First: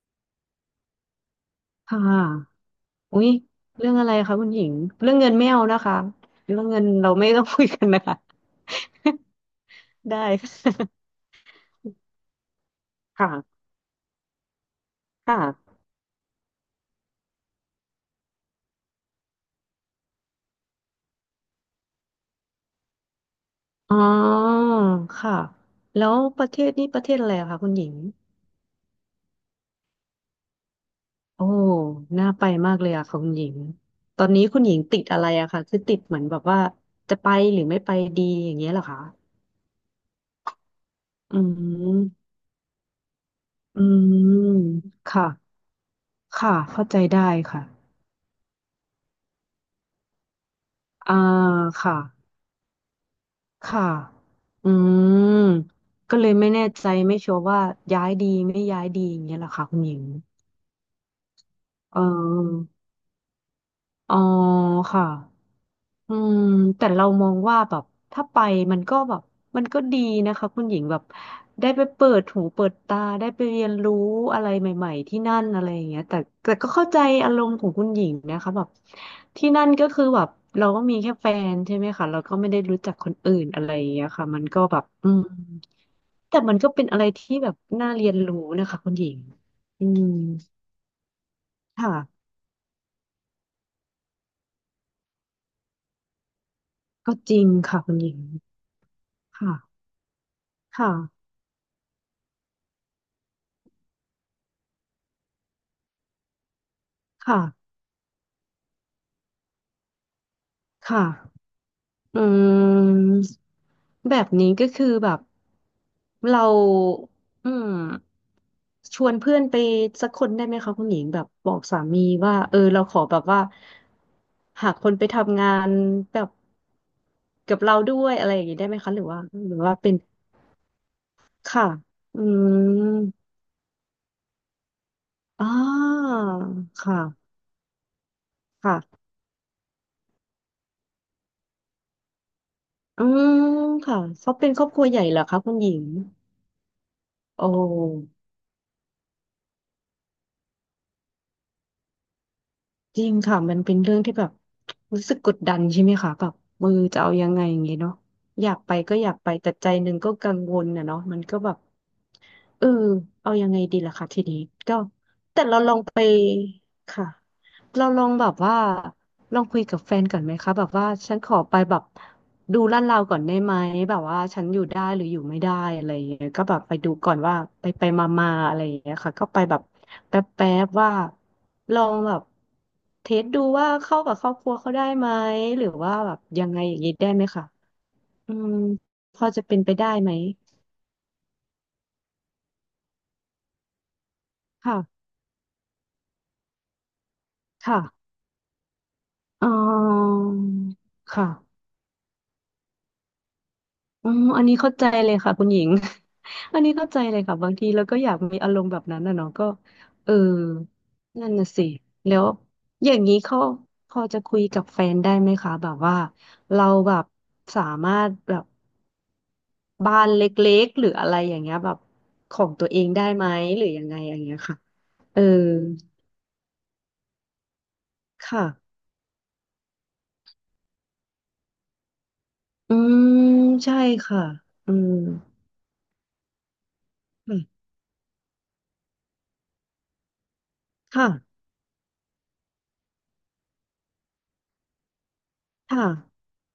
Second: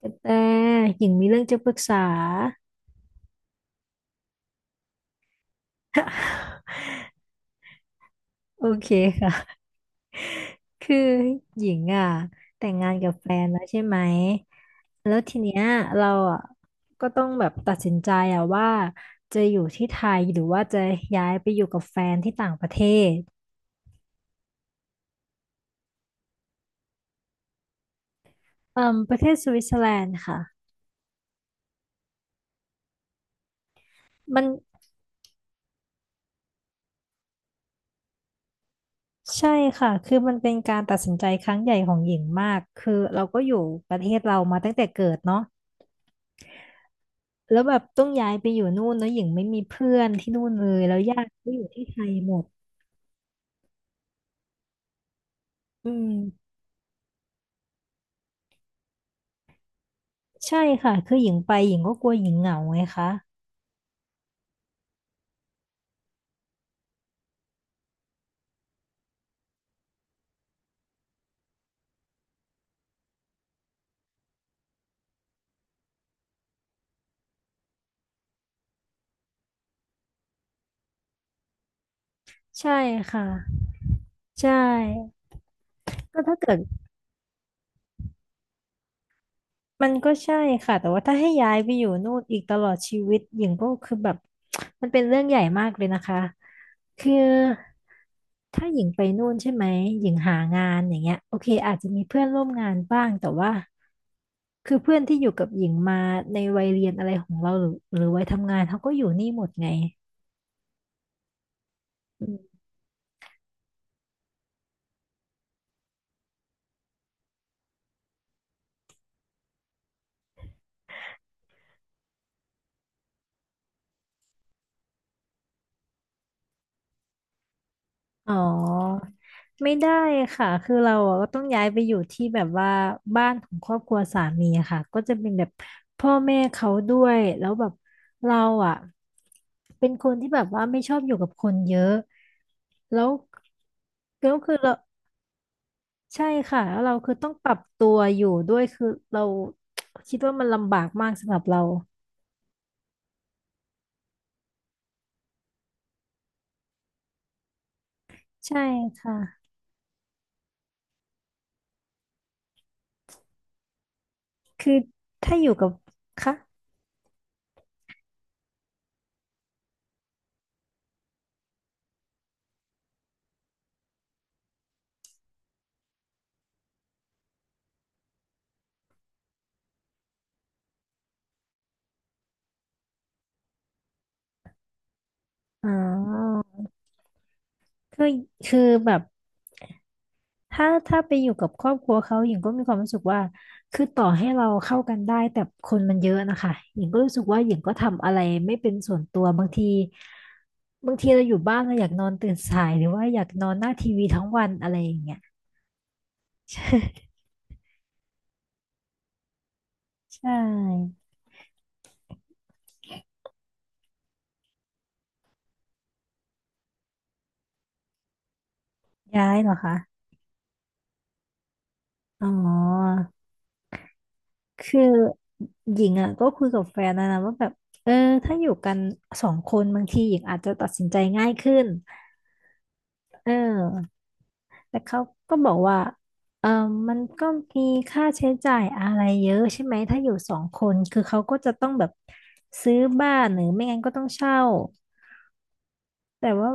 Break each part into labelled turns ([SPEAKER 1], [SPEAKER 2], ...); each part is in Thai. [SPEAKER 1] กระแตหญิงมีเรื่องจะปรึกษา
[SPEAKER 2] ค่ะ อุ๊ยเรื่องอะไรคะคุณหญิง เรื่องเงินไม่เอานะคะ เรื่องเงินเราไม่ต้องคุยกันนะคะ
[SPEAKER 1] โอเคค่ะ
[SPEAKER 2] ได้
[SPEAKER 1] คือหญิงอ่ะแต่งงานกับ แฟนแล้ว
[SPEAKER 2] ค่ะ
[SPEAKER 1] ใช่ไหมแล้วทีเนี้ย
[SPEAKER 2] ค่ะ
[SPEAKER 1] เราอ่ะก็ต้องแบบตัดสินใจอ่ะว่าจะอยู่ที่ไทยหรือว่าจะย้ายไปอยู่กับแฟนที่ต่างประเทศ
[SPEAKER 2] อ๋อค่ะแล้วประเทศนี้ประเทศอะไรอะคะคุณหญิง
[SPEAKER 1] ประเทศสวิตเซอร์แลนด์ค่ะ
[SPEAKER 2] โอ้น่าไปมากเลยอะค่ะคุณหญิงตอน
[SPEAKER 1] มั
[SPEAKER 2] นี้
[SPEAKER 1] น
[SPEAKER 2] คุณหญิงติดอะไรอะคะคือติดเหมือนแบบว่าจะไปหรือไม่ไปดีอย่างเงี้ยเหรอคะ
[SPEAKER 1] ใช่ค่ะคือมันเป็นการตัดสินใจ
[SPEAKER 2] อื
[SPEAKER 1] ครั้งใหญ่ของหญิง
[SPEAKER 2] ม
[SPEAKER 1] มากคือเราก็อยู่
[SPEAKER 2] อื
[SPEAKER 1] ประเท
[SPEAKER 2] ม
[SPEAKER 1] ศเรามาตั้งแต่เกิด
[SPEAKER 2] ค่ะ
[SPEAKER 1] เนาะ
[SPEAKER 2] ค่ะ เข้าใจได้
[SPEAKER 1] แล้
[SPEAKER 2] ค่ะ
[SPEAKER 1] วแบบต้องย้ายไปอยู่นู่นแล้วหญิงไม่มีเพื่อนที่นู่นเลยแล้ว
[SPEAKER 2] อ่า
[SPEAKER 1] ญาติก็อยู่ที่ไท
[SPEAKER 2] ค่ะ
[SPEAKER 1] ยหมด
[SPEAKER 2] ค่ะ อืม
[SPEAKER 1] อืม
[SPEAKER 2] ก็เลยไม่แน่ใจไม่ชัวร์ว่าย้ายดีไม่ย้ายดีอย่างเงี้ยเหรอคะคุณหญิง
[SPEAKER 1] ใช่ค่ะคือหญิงไปหญิงก็
[SPEAKER 2] เ
[SPEAKER 1] กลัวหญิงเหงา
[SPEAKER 2] ออ
[SPEAKER 1] ไงคะ
[SPEAKER 2] อ๋อค่ะอืมแต่เรามองว่าแบบถ้าไปมันก็แบบมันก็ดีนะคะคุณหญิงแบบได้ไปเปิดหูเปิดตาได้ไปเรียนรู้อะไรใหม่ๆที่นั่นอะไรอย่างเงี้ยแต่ก็เข้าใจอารมณ์ของคุณหญิงนะคะแบบที่นั่นก็คือแบบเราก็มีแค่แฟนใช่ไหมคะเราก็ไม่ได้
[SPEAKER 1] ใช่
[SPEAKER 2] รู้จักคน
[SPEAKER 1] ค่ะ
[SPEAKER 2] อื่นอะไรอย่างเงี้ยค่ะมัน
[SPEAKER 1] ใช่
[SPEAKER 2] ก็แบบอืม
[SPEAKER 1] ก็ถ้า
[SPEAKER 2] แต่
[SPEAKER 1] เกิ
[SPEAKER 2] มัน
[SPEAKER 1] ด
[SPEAKER 2] ก็เป็นอะไรที่แบบน่าเรียนรู้นะคะคุณหญิงอื
[SPEAKER 1] มัน
[SPEAKER 2] ม
[SPEAKER 1] ก็ใช่ค่ะแต่ว่าถ้าให้ย้ายไปอยู่นู่น
[SPEAKER 2] ค่ะ
[SPEAKER 1] อีกตลอดชีวิตหญิงก็คือแบบ มันเป็นเรื่องใหญ่มากเลยนะคะคือ
[SPEAKER 2] ก็จริงค่ะคุณหญิง
[SPEAKER 1] ถ้าหญิงไปนู่นใช่ไหม
[SPEAKER 2] ค่ะ
[SPEAKER 1] หญิงหางานอย่างเงี้ย
[SPEAKER 2] ค่ะ
[SPEAKER 1] โอเคอาจจะมีเพื่อนร่วมงานบ้างแต่ว่าคือเพื่อนที่อยู่กับหญิงมาในวัยเรียนอะไรของ
[SPEAKER 2] ค่ะ
[SPEAKER 1] เราหรือวัยทำงานเขาก็อยู่นี่หมดไง
[SPEAKER 2] ค่ะอื
[SPEAKER 1] อืม
[SPEAKER 2] มแบบนี้ก็คือแบบเราอืมชวนเพื่อนไปสักคนได้ไหมคะคุณหญิงแบบบอกสามีว่าเออเราขอแบบว่าหาคนไปทำงานแบบกับเราด้วยอะไร
[SPEAKER 1] อ๋
[SPEAKER 2] อย่างนี้ได้ไหมคะห
[SPEAKER 1] อ
[SPEAKER 2] รือว่าหรือ
[SPEAKER 1] ไม่
[SPEAKER 2] ว่า
[SPEAKER 1] ได้
[SPEAKER 2] เป็น
[SPEAKER 1] ค่ะคือเราอะก็ต้องย้า
[SPEAKER 2] ค่ะ
[SPEAKER 1] ยไปอยู่
[SPEAKER 2] อื
[SPEAKER 1] ที่แบบว่า
[SPEAKER 2] ม
[SPEAKER 1] บ้านของครอบครัวสามีอะค่ะก็จะเป็นแบบ
[SPEAKER 2] อ่า
[SPEAKER 1] พ่อแม่เขา
[SPEAKER 2] ค
[SPEAKER 1] ด้วย
[SPEAKER 2] ่ะ
[SPEAKER 1] แล้วแบบเราอ่ะ
[SPEAKER 2] ค่ะ
[SPEAKER 1] เป็นคนที่แบบว่าไม่ชอบอยู่กับคนเยอะ
[SPEAKER 2] อื
[SPEAKER 1] แล้ว
[SPEAKER 2] มค่ะ
[SPEAKER 1] แล้
[SPEAKER 2] เขา
[SPEAKER 1] ว
[SPEAKER 2] เป็น
[SPEAKER 1] คือ
[SPEAKER 2] ครอบ
[SPEAKER 1] เรา
[SPEAKER 2] ครัวใหญ่เหรอคะคุณหญิง
[SPEAKER 1] ใช่ค่ะแล้วเราคือต้อง
[SPEAKER 2] โอ
[SPEAKER 1] ปรับตัว
[SPEAKER 2] ้
[SPEAKER 1] อยู่ด้วยคือเราคิดว่ามันลำบากมากสำหรับเรา
[SPEAKER 2] จริงค่ะ มันเป็นเรื่องที่แบบรู้สึกกดดันใช่ไหมคะแบบมืออจะเอายังไงอย่างเงี้ยเนาะอยา
[SPEAKER 1] ใช่
[SPEAKER 2] กไปก็
[SPEAKER 1] ค
[SPEAKER 2] อยากไปแต่
[SPEAKER 1] ่ะ
[SPEAKER 2] ใจหนึ่งก็กังวลนะเนาะมันก็แบบเออเอายังไงดีล่ะคะทีนี้
[SPEAKER 1] คือ
[SPEAKER 2] ก็
[SPEAKER 1] ถ้า
[SPEAKER 2] แต่
[SPEAKER 1] อยู่
[SPEAKER 2] เรา
[SPEAKER 1] กับ
[SPEAKER 2] ลองไป
[SPEAKER 1] ค่ะ
[SPEAKER 2] ค่ะ เราลองแบบว่าลองคุยกับแฟนก่อนไหมคะแบบว่าฉันขอไปแบบดูลาดเราก่อนได้ไหมแบบว่าฉันอยู่ได้หรืออยู่ไม่ได้อะไรอย่างเงี้ยก็แบบไปดูก่อนว่าไปไปมามาอะไรอย่างเงี้ยค่ะก็ไปแบบแป๊บแป๊บว่าลองแบบเทสดูว่าเข้ากับครอบครัวเขาได้ไหมหรื
[SPEAKER 1] อ๋
[SPEAKER 2] อว่าแบบ
[SPEAKER 1] อ
[SPEAKER 2] ยังไงอย่างงี้ได้ไหมคะ
[SPEAKER 1] คือ
[SPEAKER 2] อืม
[SPEAKER 1] คือแบบ
[SPEAKER 2] พอจะเป็นไปได้ไหม
[SPEAKER 1] ถ้าไปอยู่กับครอบครัวเขาหญิงก็มีความรู้สึกว่าคือต่อให้เรา
[SPEAKER 2] ค่ะ
[SPEAKER 1] เข้ากันได้แต่คนมันเยอะนะคะหญิงก็รู้สึกว่าหญิงก็
[SPEAKER 2] ค่ะ
[SPEAKER 1] ทำอะไรไม่เป็นส่วนตัวบา
[SPEAKER 2] อ๋
[SPEAKER 1] ง
[SPEAKER 2] อ
[SPEAKER 1] ทีบางทีเรา
[SPEAKER 2] ค่ะ
[SPEAKER 1] อยู่บ้านเราอยากนอนตื่นสายหรือว่าอยากนอนหน้าทีวี
[SPEAKER 2] อ๋อ
[SPEAKER 1] ทั้ง
[SPEAKER 2] อั
[SPEAKER 1] วั
[SPEAKER 2] น
[SPEAKER 1] น
[SPEAKER 2] นี้
[SPEAKER 1] อะ
[SPEAKER 2] เข้า
[SPEAKER 1] ไร
[SPEAKER 2] ใจ
[SPEAKER 1] อย่าง
[SPEAKER 2] เล
[SPEAKER 1] เงี้
[SPEAKER 2] ย
[SPEAKER 1] ย
[SPEAKER 2] ค่ะคุณหญิง อันนี้
[SPEAKER 1] ใช่
[SPEAKER 2] เข้าใจเลยค่ะบางทีเราก็อยากมีอารมณ์แบบนั้นนะเนาะก็เออ
[SPEAKER 1] ใช่
[SPEAKER 2] นั่นน่ะสิแล้วอย่างนี้เขาพอจะคุยกับแฟนได้ไหมคะแบบว่าเราแบบสามารถแบบ
[SPEAKER 1] ย้ายเหรอคะ
[SPEAKER 2] บ้านเล็กๆหรืออะไรอย่างเงี้ยแบบ
[SPEAKER 1] อ๋อ
[SPEAKER 2] ของตัวเองได้ไหมหรือยังไงอย่างเงี้ยค่ะ
[SPEAKER 1] คือ
[SPEAKER 2] เออ
[SPEAKER 1] หญิงอ่ะก็คุยกับแฟนนะว่าแบบเออถ้าอยู่กั
[SPEAKER 2] ค่ะ
[SPEAKER 1] นสองคนบางทีหญิงอาจจะตัดสินใจง่ายขึ้น
[SPEAKER 2] อืม
[SPEAKER 1] เอ
[SPEAKER 2] ใช่
[SPEAKER 1] อ
[SPEAKER 2] ค่ะอื
[SPEAKER 1] แต่
[SPEAKER 2] ม
[SPEAKER 1] เขาก็บอกว่าเออมันก็มีค่าใช้จ่ายอะไรเยอะใช่ไหม ถ้าอยู่สองคน คือ
[SPEAKER 2] ค่ะ
[SPEAKER 1] เขาก็จะต้องแบบซื้อบ้านหรือไม่งั้นก็ต้องเช่า
[SPEAKER 2] ค่ะ
[SPEAKER 1] แต่ว่า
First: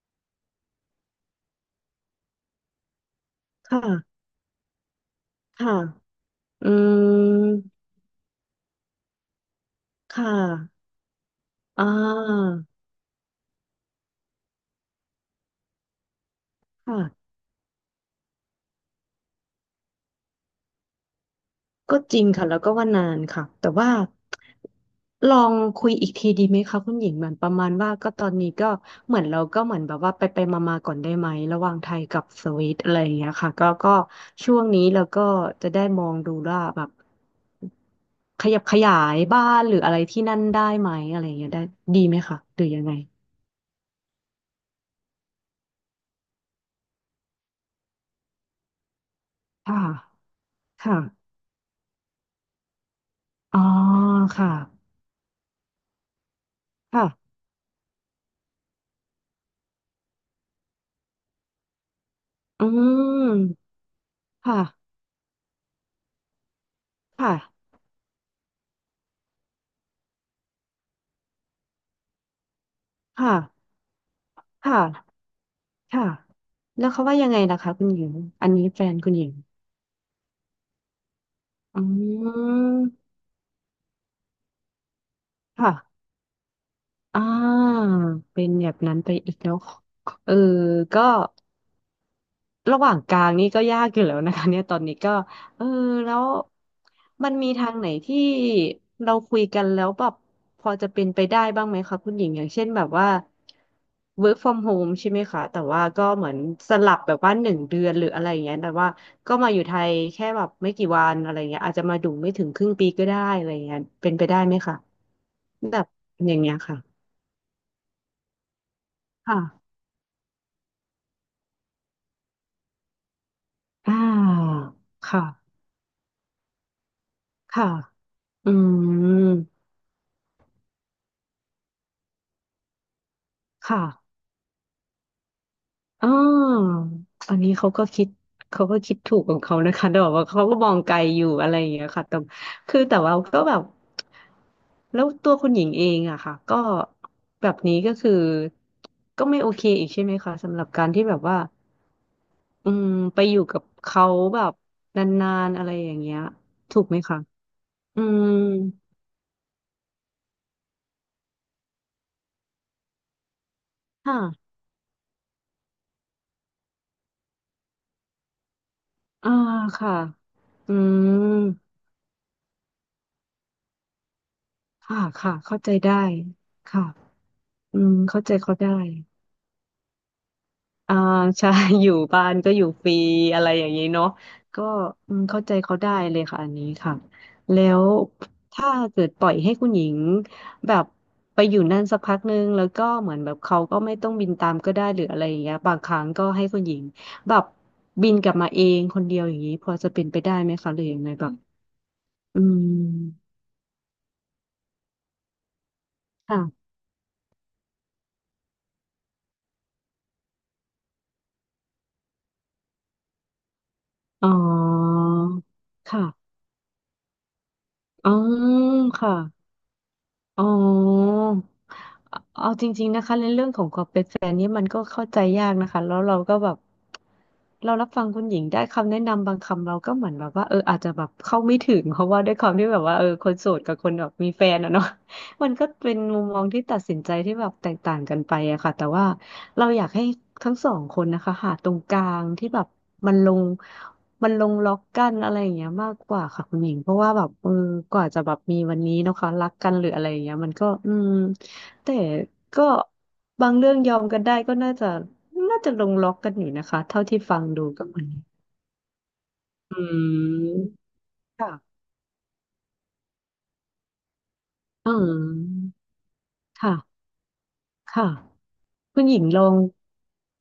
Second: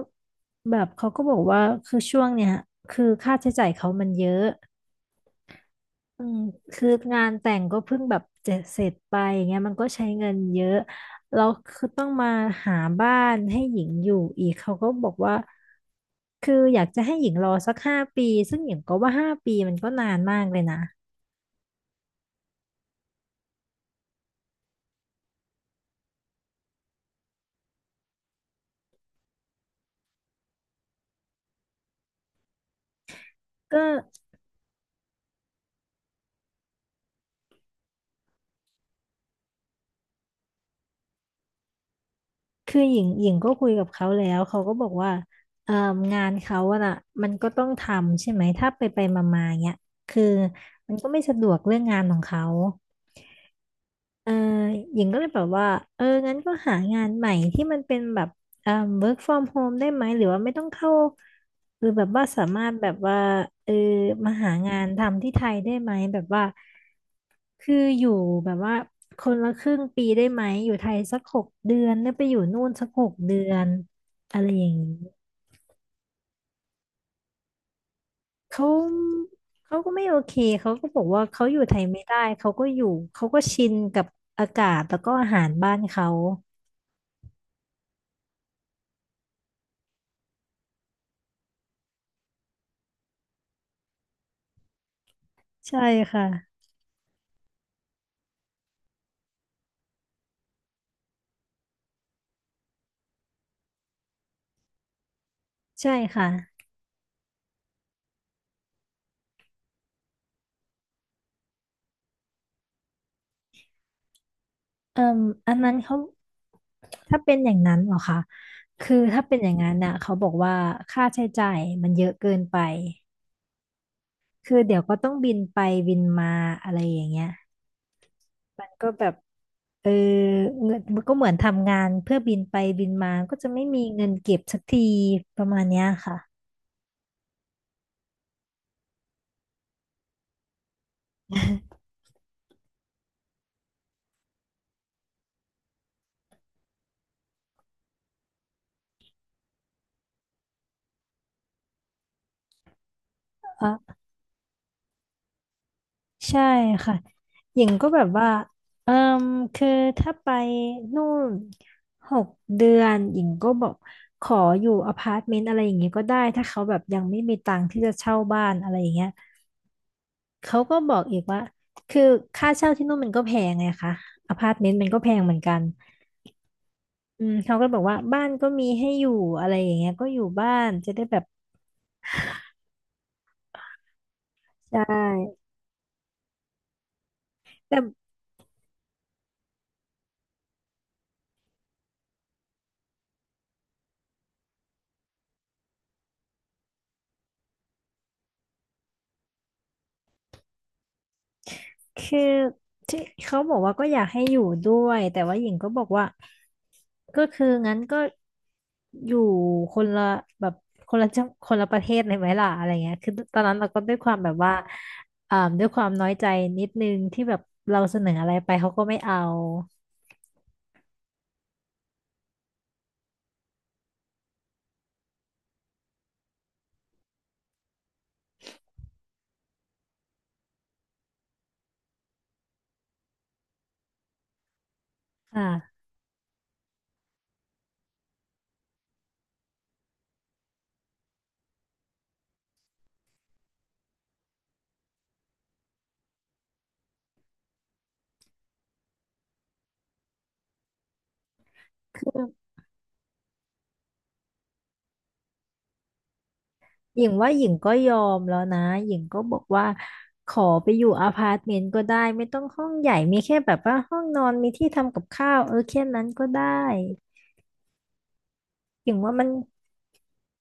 [SPEAKER 1] แบบเขาก็บอกว่าคือช่วงเนี้ยคือค่าใช้จ่ายเขามัน
[SPEAKER 2] ค่ะ
[SPEAKER 1] เยอะ
[SPEAKER 2] ค่ะ
[SPEAKER 1] อืม
[SPEAKER 2] อื
[SPEAKER 1] คืองานแต่ง
[SPEAKER 2] ม
[SPEAKER 1] ก็เพิ่งแบบเจะเสร็จไปอย่างเงี้ยมันก็ใช้
[SPEAKER 2] ค่ะ
[SPEAKER 1] เงินเยอะแล้วคื
[SPEAKER 2] อ่
[SPEAKER 1] อต้องมา
[SPEAKER 2] า
[SPEAKER 1] หาบ้านให้หญิงอยู่อีกเขาก็บอกว่าคืออยากจะให้ห
[SPEAKER 2] ค่ะ
[SPEAKER 1] ญิงรอสักห้าปีซึ่งหญิงก็ว่าห้าปีมันก็นานมากเลยนะ
[SPEAKER 2] ก็จริงค่ะแล้วก็ว่านานค่ะแต่ว่าลองคุยอีกทีดีไหมคะคุณหญิงเหมือนประมาณว่าก็ตอนนี้ก็เหมือนเราก็เหมือนแบบว่าไปไปมามาๆก่อนได้ไหมระหว่างไทยกับสวิตอะไรอย่างเงี้ยค่ะก็
[SPEAKER 1] ก็
[SPEAKER 2] ก็ช่วงนี้เราก็จะได้มองดูว่าแบบขยับขยายบ้านหรืออะไรที่นั่นได้ไหมอะไรอย่างเงี้ยได้ดีไหมคะหรือ
[SPEAKER 1] คื
[SPEAKER 2] ยั
[SPEAKER 1] อ
[SPEAKER 2] งไง
[SPEAKER 1] หญิงก็คุยกับเขาแล้วเขาก็บอกว่าเอ่องานเขาอะน่ะมันก็ต้องทำใช่ไหมถ้าไปไปมามาๆเงี้ย
[SPEAKER 2] ค่ะ
[SPEAKER 1] คือมันก็ไม่
[SPEAKER 2] ค่ะ
[SPEAKER 1] สะดวกเรื่องงานของเขา
[SPEAKER 2] อ๋อ
[SPEAKER 1] เออ
[SPEAKER 2] ค่ะ
[SPEAKER 1] หญิงก็เลยแบบว่าเอองั้นก็หางา
[SPEAKER 2] ค่ะ
[SPEAKER 1] นใหม่ที่มันเป็นแบบเอ่อ work from home ได้ไหมหรือว่าไม่ต้องเข้าหรือแบบว่าสามา
[SPEAKER 2] อื
[SPEAKER 1] รถแบบว่า
[SPEAKER 2] ม
[SPEAKER 1] เออมาหางาน
[SPEAKER 2] ค่ะ
[SPEAKER 1] ทำที่ไทยได้ไหมแบบว่า
[SPEAKER 2] ค่ะ
[SPEAKER 1] คืออยู่แบบว่าคนละครึ่งปีได้ไหมอยู่ไทยสักหกเดือนแล้วไปอยู่นู่นสักหก
[SPEAKER 2] ค่ะ
[SPEAKER 1] เดือนอะไรอ
[SPEAKER 2] ค
[SPEAKER 1] ย่างนี้
[SPEAKER 2] ่ะ ค่ะ แล้วเขาว่ายังไงล่ะคะคุณหญิงอัน
[SPEAKER 1] เขา
[SPEAKER 2] นี้แฟนคุณหญิง
[SPEAKER 1] เขาก็ไม่โอเคเขาก็บอกว่าเขาอยู่ไท
[SPEAKER 2] อื
[SPEAKER 1] ยไม่ได้เขาก็อยู่
[SPEAKER 2] ม
[SPEAKER 1] เขาก็ชินกับอากาศแล้วก็อาหารบ้า
[SPEAKER 2] ค่ะ
[SPEAKER 1] นเขา
[SPEAKER 2] อ่า เป็นแบบนั้นไปอีกแล้วเออก็ ระหว่างกลางนี่ก็ยากอยู่แล้วนะคะเนี่ยตอนนี้ก็เออ
[SPEAKER 1] ใช่
[SPEAKER 2] แล้
[SPEAKER 1] ค่ะ
[SPEAKER 2] วมันมีทางไหนที่เราคุยกันแล้วแบบพอจะเป็นไปได้บ้างไหมคะคุณหญิงอย่างเช่นแบบว่า work from home ใช่ไหมคะแต่ว่า
[SPEAKER 1] ใช่
[SPEAKER 2] ก็เห
[SPEAKER 1] ค่ะ
[SPEAKER 2] มือนสลับแบบว่า1 เดือนหรืออะไรอย่างเงี้ยแต่ว่าก็มาอยู่ไทยแค่แบบไม่กี่วันอะไรเงี้ยอาจจะมาดูไม่ถึงครึ่งปีก็ได้อะไรเงี้ยเป็นไปได้ไหมคะ
[SPEAKER 1] เอ่มอันนั้น
[SPEAKER 2] แบบ
[SPEAKER 1] เขา
[SPEAKER 2] อย่างเงี้ยค่ะ
[SPEAKER 1] ถ้าเป็นอย่างนั้นเหรอคะคือถ้าเป็นอย่างนั้
[SPEAKER 2] ค่ะ
[SPEAKER 1] นน่ะเขาบอกว่าค่าใช้จ่ายมันเยอะเกินไป
[SPEAKER 2] อ่า
[SPEAKER 1] คือเดี๋ยวก็ต้อง
[SPEAKER 2] ค่ะ
[SPEAKER 1] บินไปบินมาอะไรอย่างเงี้ย
[SPEAKER 2] ค่ะอื
[SPEAKER 1] มันก็แบบ
[SPEAKER 2] ม
[SPEAKER 1] เออเงินมันก็เหมือนทำงานเพื่อบินไปบินมาก็จะไม่มี
[SPEAKER 2] ค่ะ
[SPEAKER 1] เงินเก็บสักทีประมาณเนี้ย
[SPEAKER 2] อ๋อ
[SPEAKER 1] ค่ะ
[SPEAKER 2] อันนี้เขาก็คิดถูกของเขานะคะแต่แบบว่าเขาก็มองไกลอยู่อะไรอย่างเงี้ยค่ะแต่คือแต่ว่าก็แบบแล้วตัวคุณหญิงเองอะค่ะก็แบบนี้ก็คือก็ไม่โอเคอีกใช่ไหมคะสำหรับการที่แบบว่าอืมไปอยู่กับเขาแบบนานๆอะไรอย่างเงี้ย
[SPEAKER 1] ใช่
[SPEAKER 2] ถูก
[SPEAKER 1] ค่ะ
[SPEAKER 2] ไหมคะ
[SPEAKER 1] หญิงก็แบ
[SPEAKER 2] อื
[SPEAKER 1] บ
[SPEAKER 2] ม
[SPEAKER 1] ว่าเอ่มคือถ้าไปนู่นหกเดือนหญิงก็บอกขอ
[SPEAKER 2] ค่ะ
[SPEAKER 1] อยู่อพาร์ตเมนต์อะไรอย่างเงี้ยก็ได้ถ้าเขาแบบยังไม่มีตังค์ที่จะเช่าบ้านอะไรอย่างเงี้ย
[SPEAKER 2] อ่าค่ะ
[SPEAKER 1] เขา
[SPEAKER 2] อื
[SPEAKER 1] ก็บอกอีก
[SPEAKER 2] ม
[SPEAKER 1] ว่าคือค่าเช่าที่นู่นมันก็แพงไงคะอพาร์ตเมนต์มันก็
[SPEAKER 2] ค่ะ
[SPEAKER 1] แพงเห
[SPEAKER 2] ค่ะ
[SPEAKER 1] มือนกั
[SPEAKER 2] เข้า
[SPEAKER 1] น
[SPEAKER 2] ใจได้ค่ะ
[SPEAKER 1] อืมเขาก็บ
[SPEAKER 2] อื
[SPEAKER 1] อก
[SPEAKER 2] ม
[SPEAKER 1] ว่า
[SPEAKER 2] เข้า
[SPEAKER 1] บ้าน
[SPEAKER 2] ใจ
[SPEAKER 1] ก็
[SPEAKER 2] เขา
[SPEAKER 1] มี
[SPEAKER 2] ได้
[SPEAKER 1] ให้อยู่อะไรอย่างเงี้ยก็อยู่บ้านจะ
[SPEAKER 2] อ่า
[SPEAKER 1] ได้แบบ
[SPEAKER 2] ใช่ อยู่บ้านก็อยู่ฟรีอะไรอย่างนี้เนาะก็
[SPEAKER 1] ใช่
[SPEAKER 2] เข้าใจเขาได้เลยค่ะอันนี้ค่ะแล้
[SPEAKER 1] แต่
[SPEAKER 2] วถ้าเกิดปล่อยให้คุณหญิงแบบไปอยู่นั่นสักพักนึงแล้วก็เหมือนแบบเขาก็ไม่ต้องบินตามก็ได้หรืออะไรอย่างเงี้ยบางครั้งก็ให้คุณหญิงแบบบินกลับมาเองคนเดียวอย่างนี้พอจะเป็นไปได้ไหมคะหรือยังไงแบบ
[SPEAKER 1] คือ
[SPEAKER 2] อื
[SPEAKER 1] ที่
[SPEAKER 2] ม
[SPEAKER 1] เขาบอกว่าก็อยากให้อยู่ด้วยแต่ว่าหญิงก็บอกว่า
[SPEAKER 2] ค่ะ
[SPEAKER 1] ก็คืองั้นก็อยู่คนละแบบคนละจังคนละประเทศเลยไหมล่ะอะไรเงี้ยคือตอนนั้นเราก็ด้วยความ
[SPEAKER 2] อ๋
[SPEAKER 1] แบ
[SPEAKER 2] อ
[SPEAKER 1] บว่าด้วยความน้อยใจ
[SPEAKER 2] ค่ะ
[SPEAKER 1] นิดนึงที่แบบเราเสน
[SPEAKER 2] อ๋
[SPEAKER 1] อ
[SPEAKER 2] อ
[SPEAKER 1] อะไรไปเขาก็ไม่
[SPEAKER 2] ค่ะ
[SPEAKER 1] เอา
[SPEAKER 2] อ๋อเอาจริงๆนะคะในเรื่องของความเป็นแฟนนี่มันก็เข้าใจยากนะคะแล้วเราก็แบบเรารับฟังคุณหญิงได้คำแนะนำบางคำเราก็เหมือนแบบว่าอาจจะแบบเข้าไม่ถึงเพราะว่าด้วยความที่แบบว่าคนโสดกับคนแบบมีแฟนอะเนาะ มันก็
[SPEAKER 1] อ่า
[SPEAKER 2] เป็นมุมมองที่ตัดสินใจที่แบบแตกต่างกันไปอะค่ะแต่ว่าเราอยากให้ทั้งสองคนนะคะหาตรงกลางที่แบบมันลง มันลงล็อกกันอะไรอย่างเงี้ยมากกว่าค่ะคุณหญิงเพราะว่าแบบกว่าจะแบบมีวันนี้เนอะคะรักกันหรืออะไรอย่างเงี้ยมันก็แต่
[SPEAKER 1] คือ
[SPEAKER 2] ก็บางเรื่องยอมกันได้ก็น่าจะลงล็อกกันอยู่นะคะ
[SPEAKER 1] ห
[SPEAKER 2] เท่า
[SPEAKER 1] ญิง
[SPEAKER 2] ที่
[SPEAKER 1] ว่า
[SPEAKER 2] ฟั
[SPEAKER 1] ห
[SPEAKER 2] ง
[SPEAKER 1] ญิง
[SPEAKER 2] ดู
[SPEAKER 1] ก็
[SPEAKER 2] กับ
[SPEAKER 1] ยอ
[SPEAKER 2] มัน
[SPEAKER 1] ม
[SPEAKER 2] นี้
[SPEAKER 1] แล้วนะหญิงก็บอกว่า
[SPEAKER 2] อื
[SPEAKER 1] ขอไป
[SPEAKER 2] ม
[SPEAKER 1] อยู่อพาร์ตเม
[SPEAKER 2] ค่ะ
[SPEAKER 1] นต์ก็ได้ไม่ต้องห้องใหญ่มีแค่แบบว่าห้องนอนมีที่
[SPEAKER 2] อื
[SPEAKER 1] ทำกับข้าวเออแค่
[SPEAKER 2] ม
[SPEAKER 1] นั้นก็ได้
[SPEAKER 2] ค่ะค่ะ
[SPEAKER 1] หญิง
[SPEAKER 2] คุณ
[SPEAKER 1] ว่า
[SPEAKER 2] หญิ
[SPEAKER 1] มั
[SPEAKER 2] ง
[SPEAKER 1] น
[SPEAKER 2] ลอง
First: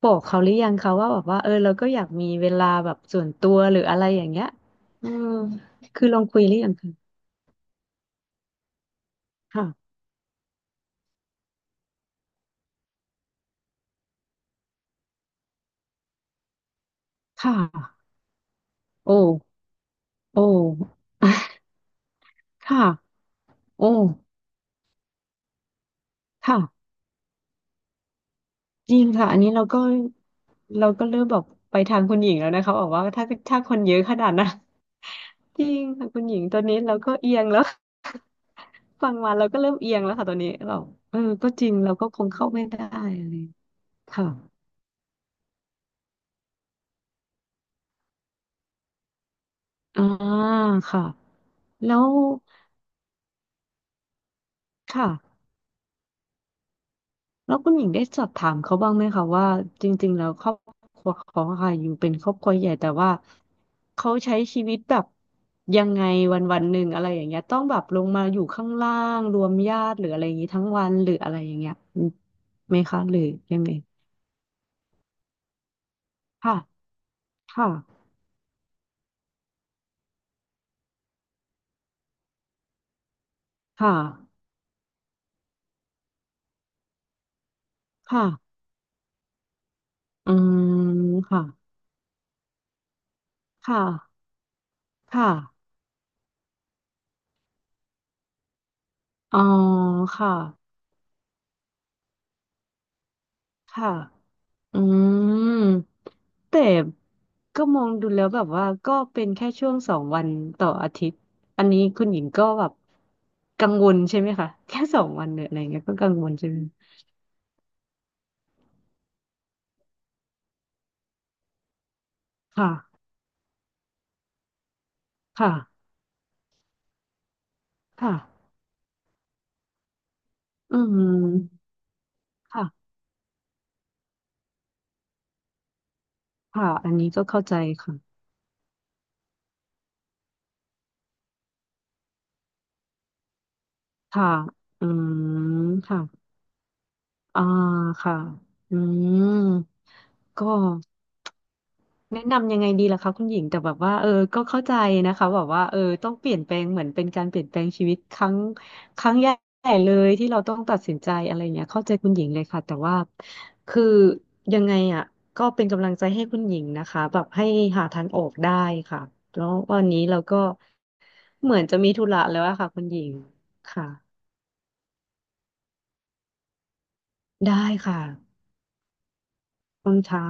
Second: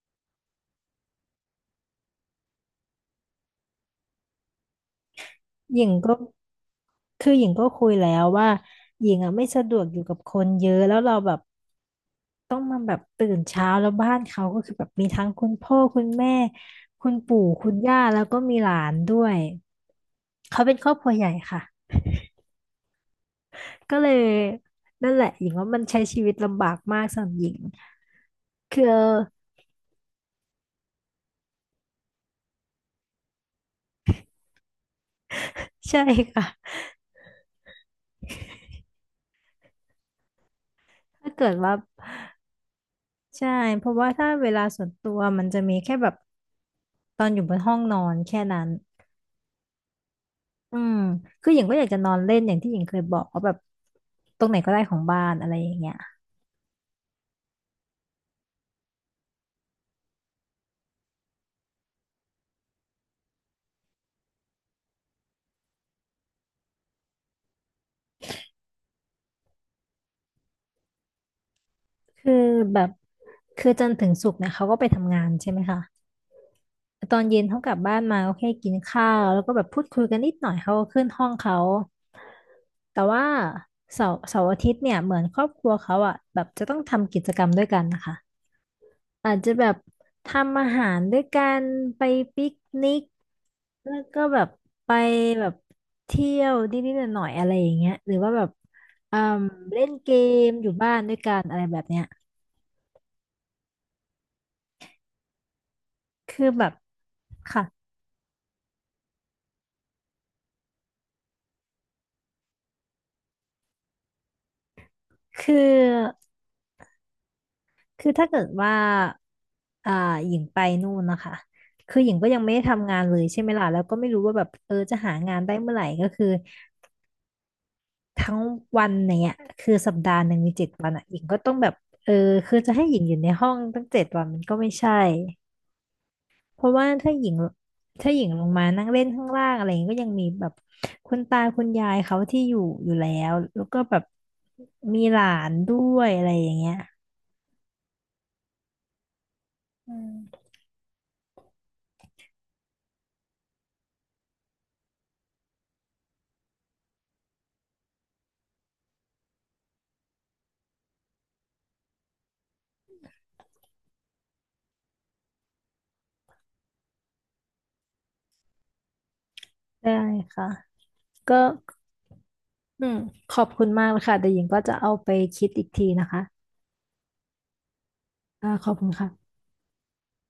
[SPEAKER 2] บอกเขาหรือยังคะว่าแบบว่าเราก็อยากมีเวลาแบบส่วนตัวหรืออะไรอย่างเงี้ยอืม
[SPEAKER 1] หญิง
[SPEAKER 2] คือ
[SPEAKER 1] ก็
[SPEAKER 2] ลองคุยหรือยังคะ
[SPEAKER 1] คือหญิงก็คุยแล้วว่าหญิงอ่ะไม่สะดวกอ
[SPEAKER 2] ค่ะ
[SPEAKER 1] ยู่กับคนเยอะแล้วเราแบบต้องมาแบบตื่นเช้าแล้วบ้านเขาก็คือแบบมีทั้งคุณพ่อคุณแม่คุณปู่
[SPEAKER 2] ค่
[SPEAKER 1] คุณย่า
[SPEAKER 2] ะ
[SPEAKER 1] แล้วก็มีหลานด้วย
[SPEAKER 2] โอ้ โอ้
[SPEAKER 1] เขาเป็นครอบครัวให
[SPEAKER 2] อ่ะ
[SPEAKER 1] ญ่ค่ะ
[SPEAKER 2] ค่ะโอ้
[SPEAKER 1] ก็เลยนั่นแหละหญิงว่ามันใช้ชีวิต
[SPEAKER 2] ค่ะ
[SPEAKER 1] ลำบากมากสำหรับหญิงคือ
[SPEAKER 2] จริงค่ะ อันนี้เราก็เริ่มแบบไปทางคุณหญิงแล้วนะคะบอกว่าถ้าคนเยอะขนาดนั้น จริง
[SPEAKER 1] ใช่
[SPEAKER 2] ค่ะคุณหญิ
[SPEAKER 1] ค่ะ
[SPEAKER 2] งตอนนี้เราก็เอียงแล้ว ฟังมาเราก็เริ่มเอียงแล้วค่ะตอนนี้เรา
[SPEAKER 1] ถ้าเกิ
[SPEAKER 2] ก็
[SPEAKER 1] ด
[SPEAKER 2] จริ
[SPEAKER 1] ว่า
[SPEAKER 2] งเราก็คงเข้าไม่ได้อะไร
[SPEAKER 1] ใช่เพราะว่า
[SPEAKER 2] ค่ะ
[SPEAKER 1] ถ้าเวลาส่วนตัวมันจะมีแค่แบบตอนอยู่บนห้องนอนแค่นั้น
[SPEAKER 2] อ่า
[SPEAKER 1] อืม
[SPEAKER 2] ค่ะ
[SPEAKER 1] คือหญิงก็อยาก
[SPEAKER 2] แล้
[SPEAKER 1] จะน
[SPEAKER 2] ว
[SPEAKER 1] อนเล่นอย่างที่หญิงเคยบอกว่าแบบตรงไหนก็ได้ของ
[SPEAKER 2] ค่ะ
[SPEAKER 1] บ้านอะไรอย่างเงี้ย
[SPEAKER 2] แล้วคุณหญิงได้สอบถามเขาบ้างไหมคะว่าจริงๆแล้วครอบครัวเขาอะค่ะอยู่เป็นครอบครัวใหญ่แต่ว่าเขาใช้ชีวิตแบบยังไงวันวันหนึ่งอะไรอย่างเงี้ยต้องแบบลงมาอยู่ข้างล่างรวมญาติหรืออะไรอย่างงี้ทั้งวันหรืออะไรอย่างเงี้ย
[SPEAKER 1] คือ
[SPEAKER 2] ไหม
[SPEAKER 1] แบบ
[SPEAKER 2] คะหรือยัง
[SPEAKER 1] คื
[SPEAKER 2] ไง
[SPEAKER 1] อจันทร์ถึงศุกร์เนี่ยเขาก็ไปทำงานใช่ไหมคะ
[SPEAKER 2] ค่ะ
[SPEAKER 1] ตอนเย็นเขา
[SPEAKER 2] ค่ะ
[SPEAKER 1] กลับบ้านมาก็แค่กินข้าวแล้วก็แบบพูดคุยกันนิดหน่อยเขาก็ขึ้นห้องเขาแต่ว่า
[SPEAKER 2] ค่ะ
[SPEAKER 1] เสาร์อาทิตย์เนี่ยเหมือนครอบครัวเขาอ่ะแบบจะต้องทำกิจกรรมด้วยกันนะคะ
[SPEAKER 2] ค่ะ
[SPEAKER 1] อาจจะแบบ
[SPEAKER 2] อื
[SPEAKER 1] ทำ
[SPEAKER 2] ม
[SPEAKER 1] อาหารด้วย
[SPEAKER 2] ค่ะ
[SPEAKER 1] กันไปปิกนิก
[SPEAKER 2] ค่ะ
[SPEAKER 1] แล้วก็แบบไป
[SPEAKER 2] ค่ะ
[SPEAKER 1] แบบเที่ยวนิดๆหน่อยๆอะไรอย่างเงี้ยหรือว่าแบบเอ่
[SPEAKER 2] อ๋อ
[SPEAKER 1] มเล่นเก
[SPEAKER 2] ค่ะ
[SPEAKER 1] มอยู่บ้านด้วยกันอะไรแบบเนี้ย
[SPEAKER 2] ค่ะ อืม
[SPEAKER 1] คือ
[SPEAKER 2] แต่
[SPEAKER 1] แบบค่ะ
[SPEAKER 2] ก็มองดูแล้วแบบว่าก็เป็นแค่ช่วงสองวันต่ออาทิตย์อันนี้คุณหญิงก็แบบกังวลใช่ไหมคะแค่สองวันเนี่ย
[SPEAKER 1] คื
[SPEAKER 2] อะไรเงี้ยก็กัง
[SPEAKER 1] อ
[SPEAKER 2] วลใช่ไหม
[SPEAKER 1] คือถ้าเกิดว่าอ่าหญิงไปนู่นนะคะคือหญิงก็ยังไม่ได้
[SPEAKER 2] ค่ะ
[SPEAKER 1] ทำงานเลยใช่ไหมล่ะแล้วก็ไม่รู้ว่าแบบเออจะหางาน
[SPEAKER 2] ค่ะ
[SPEAKER 1] ได้เมื่อไหร่ก็คือ
[SPEAKER 2] ค่ะ
[SPEAKER 1] ทั้งวันอย่างเงี้ยคือสัปดาห์หนึ่งมีเจ็ด
[SPEAKER 2] อื
[SPEAKER 1] วัน
[SPEAKER 2] ม
[SPEAKER 1] อ่ะหญิงก็ต้องแบบเออคือจะให้
[SPEAKER 2] ค่ะ
[SPEAKER 1] หญิงอยู่ในห้องตั้งเจ็ดวันมันก็ไม่ใช่เพ
[SPEAKER 2] ค่ะ
[SPEAKER 1] ราะว่า
[SPEAKER 2] อันนี้
[SPEAKER 1] ถ้า
[SPEAKER 2] ก็
[SPEAKER 1] หญิง
[SPEAKER 2] เข้าใจ
[SPEAKER 1] ถ้า
[SPEAKER 2] ค่ะ
[SPEAKER 1] หญิงลงมานั่งเล่นข้างล่างอะไรอย่างเงี้ยก็ยังมีแบบคุณตาคุณยายเขาที่อยู่อยู่แล้วแล้วก็แบบ
[SPEAKER 2] ค่ะอื
[SPEAKER 1] มีหลาน
[SPEAKER 2] ม
[SPEAKER 1] ด้
[SPEAKER 2] ค่ะ
[SPEAKER 1] วยอะไรอย่างเงี้ย
[SPEAKER 2] อ่าค่ะอืม
[SPEAKER 1] อืม
[SPEAKER 2] ก็ แนะนำยังไงดีล่ะคะคุณหญิงแต่แบบว่าก็เข้าใจนะคะแบบว่าต้องเปลี่ยนแปลงเหมือนเป็นการเปลี่ยนแปลงชีวิตครั้งใหญ่เลยที่เราต้องตัดสินใจอะไรเงี้ยเข้าใจคุณหญิงเลยค่ะแต่ว่าคือยังไงอ่ะก็เป็นกำลังใจให้คุณหญิงนะคะแบบให้หาทางออกได้ค่ะแล้ววัน
[SPEAKER 1] ได้
[SPEAKER 2] นี้เราก็
[SPEAKER 1] ค่ะก็
[SPEAKER 2] เหมือนจะมีธุระแล้วอะค่ะคุ
[SPEAKER 1] อื
[SPEAKER 2] ณห
[SPEAKER 1] ม
[SPEAKER 2] ญิง
[SPEAKER 1] ขอบคุณมา
[SPEAKER 2] ค่ะ
[SPEAKER 1] กเลยค่ะแต่หญิงก็จะเอาไปคิดอีกทีนะคะ
[SPEAKER 2] ได้ค่ะ
[SPEAKER 1] อ่าขอบคุณค่ะ
[SPEAKER 2] คุณชา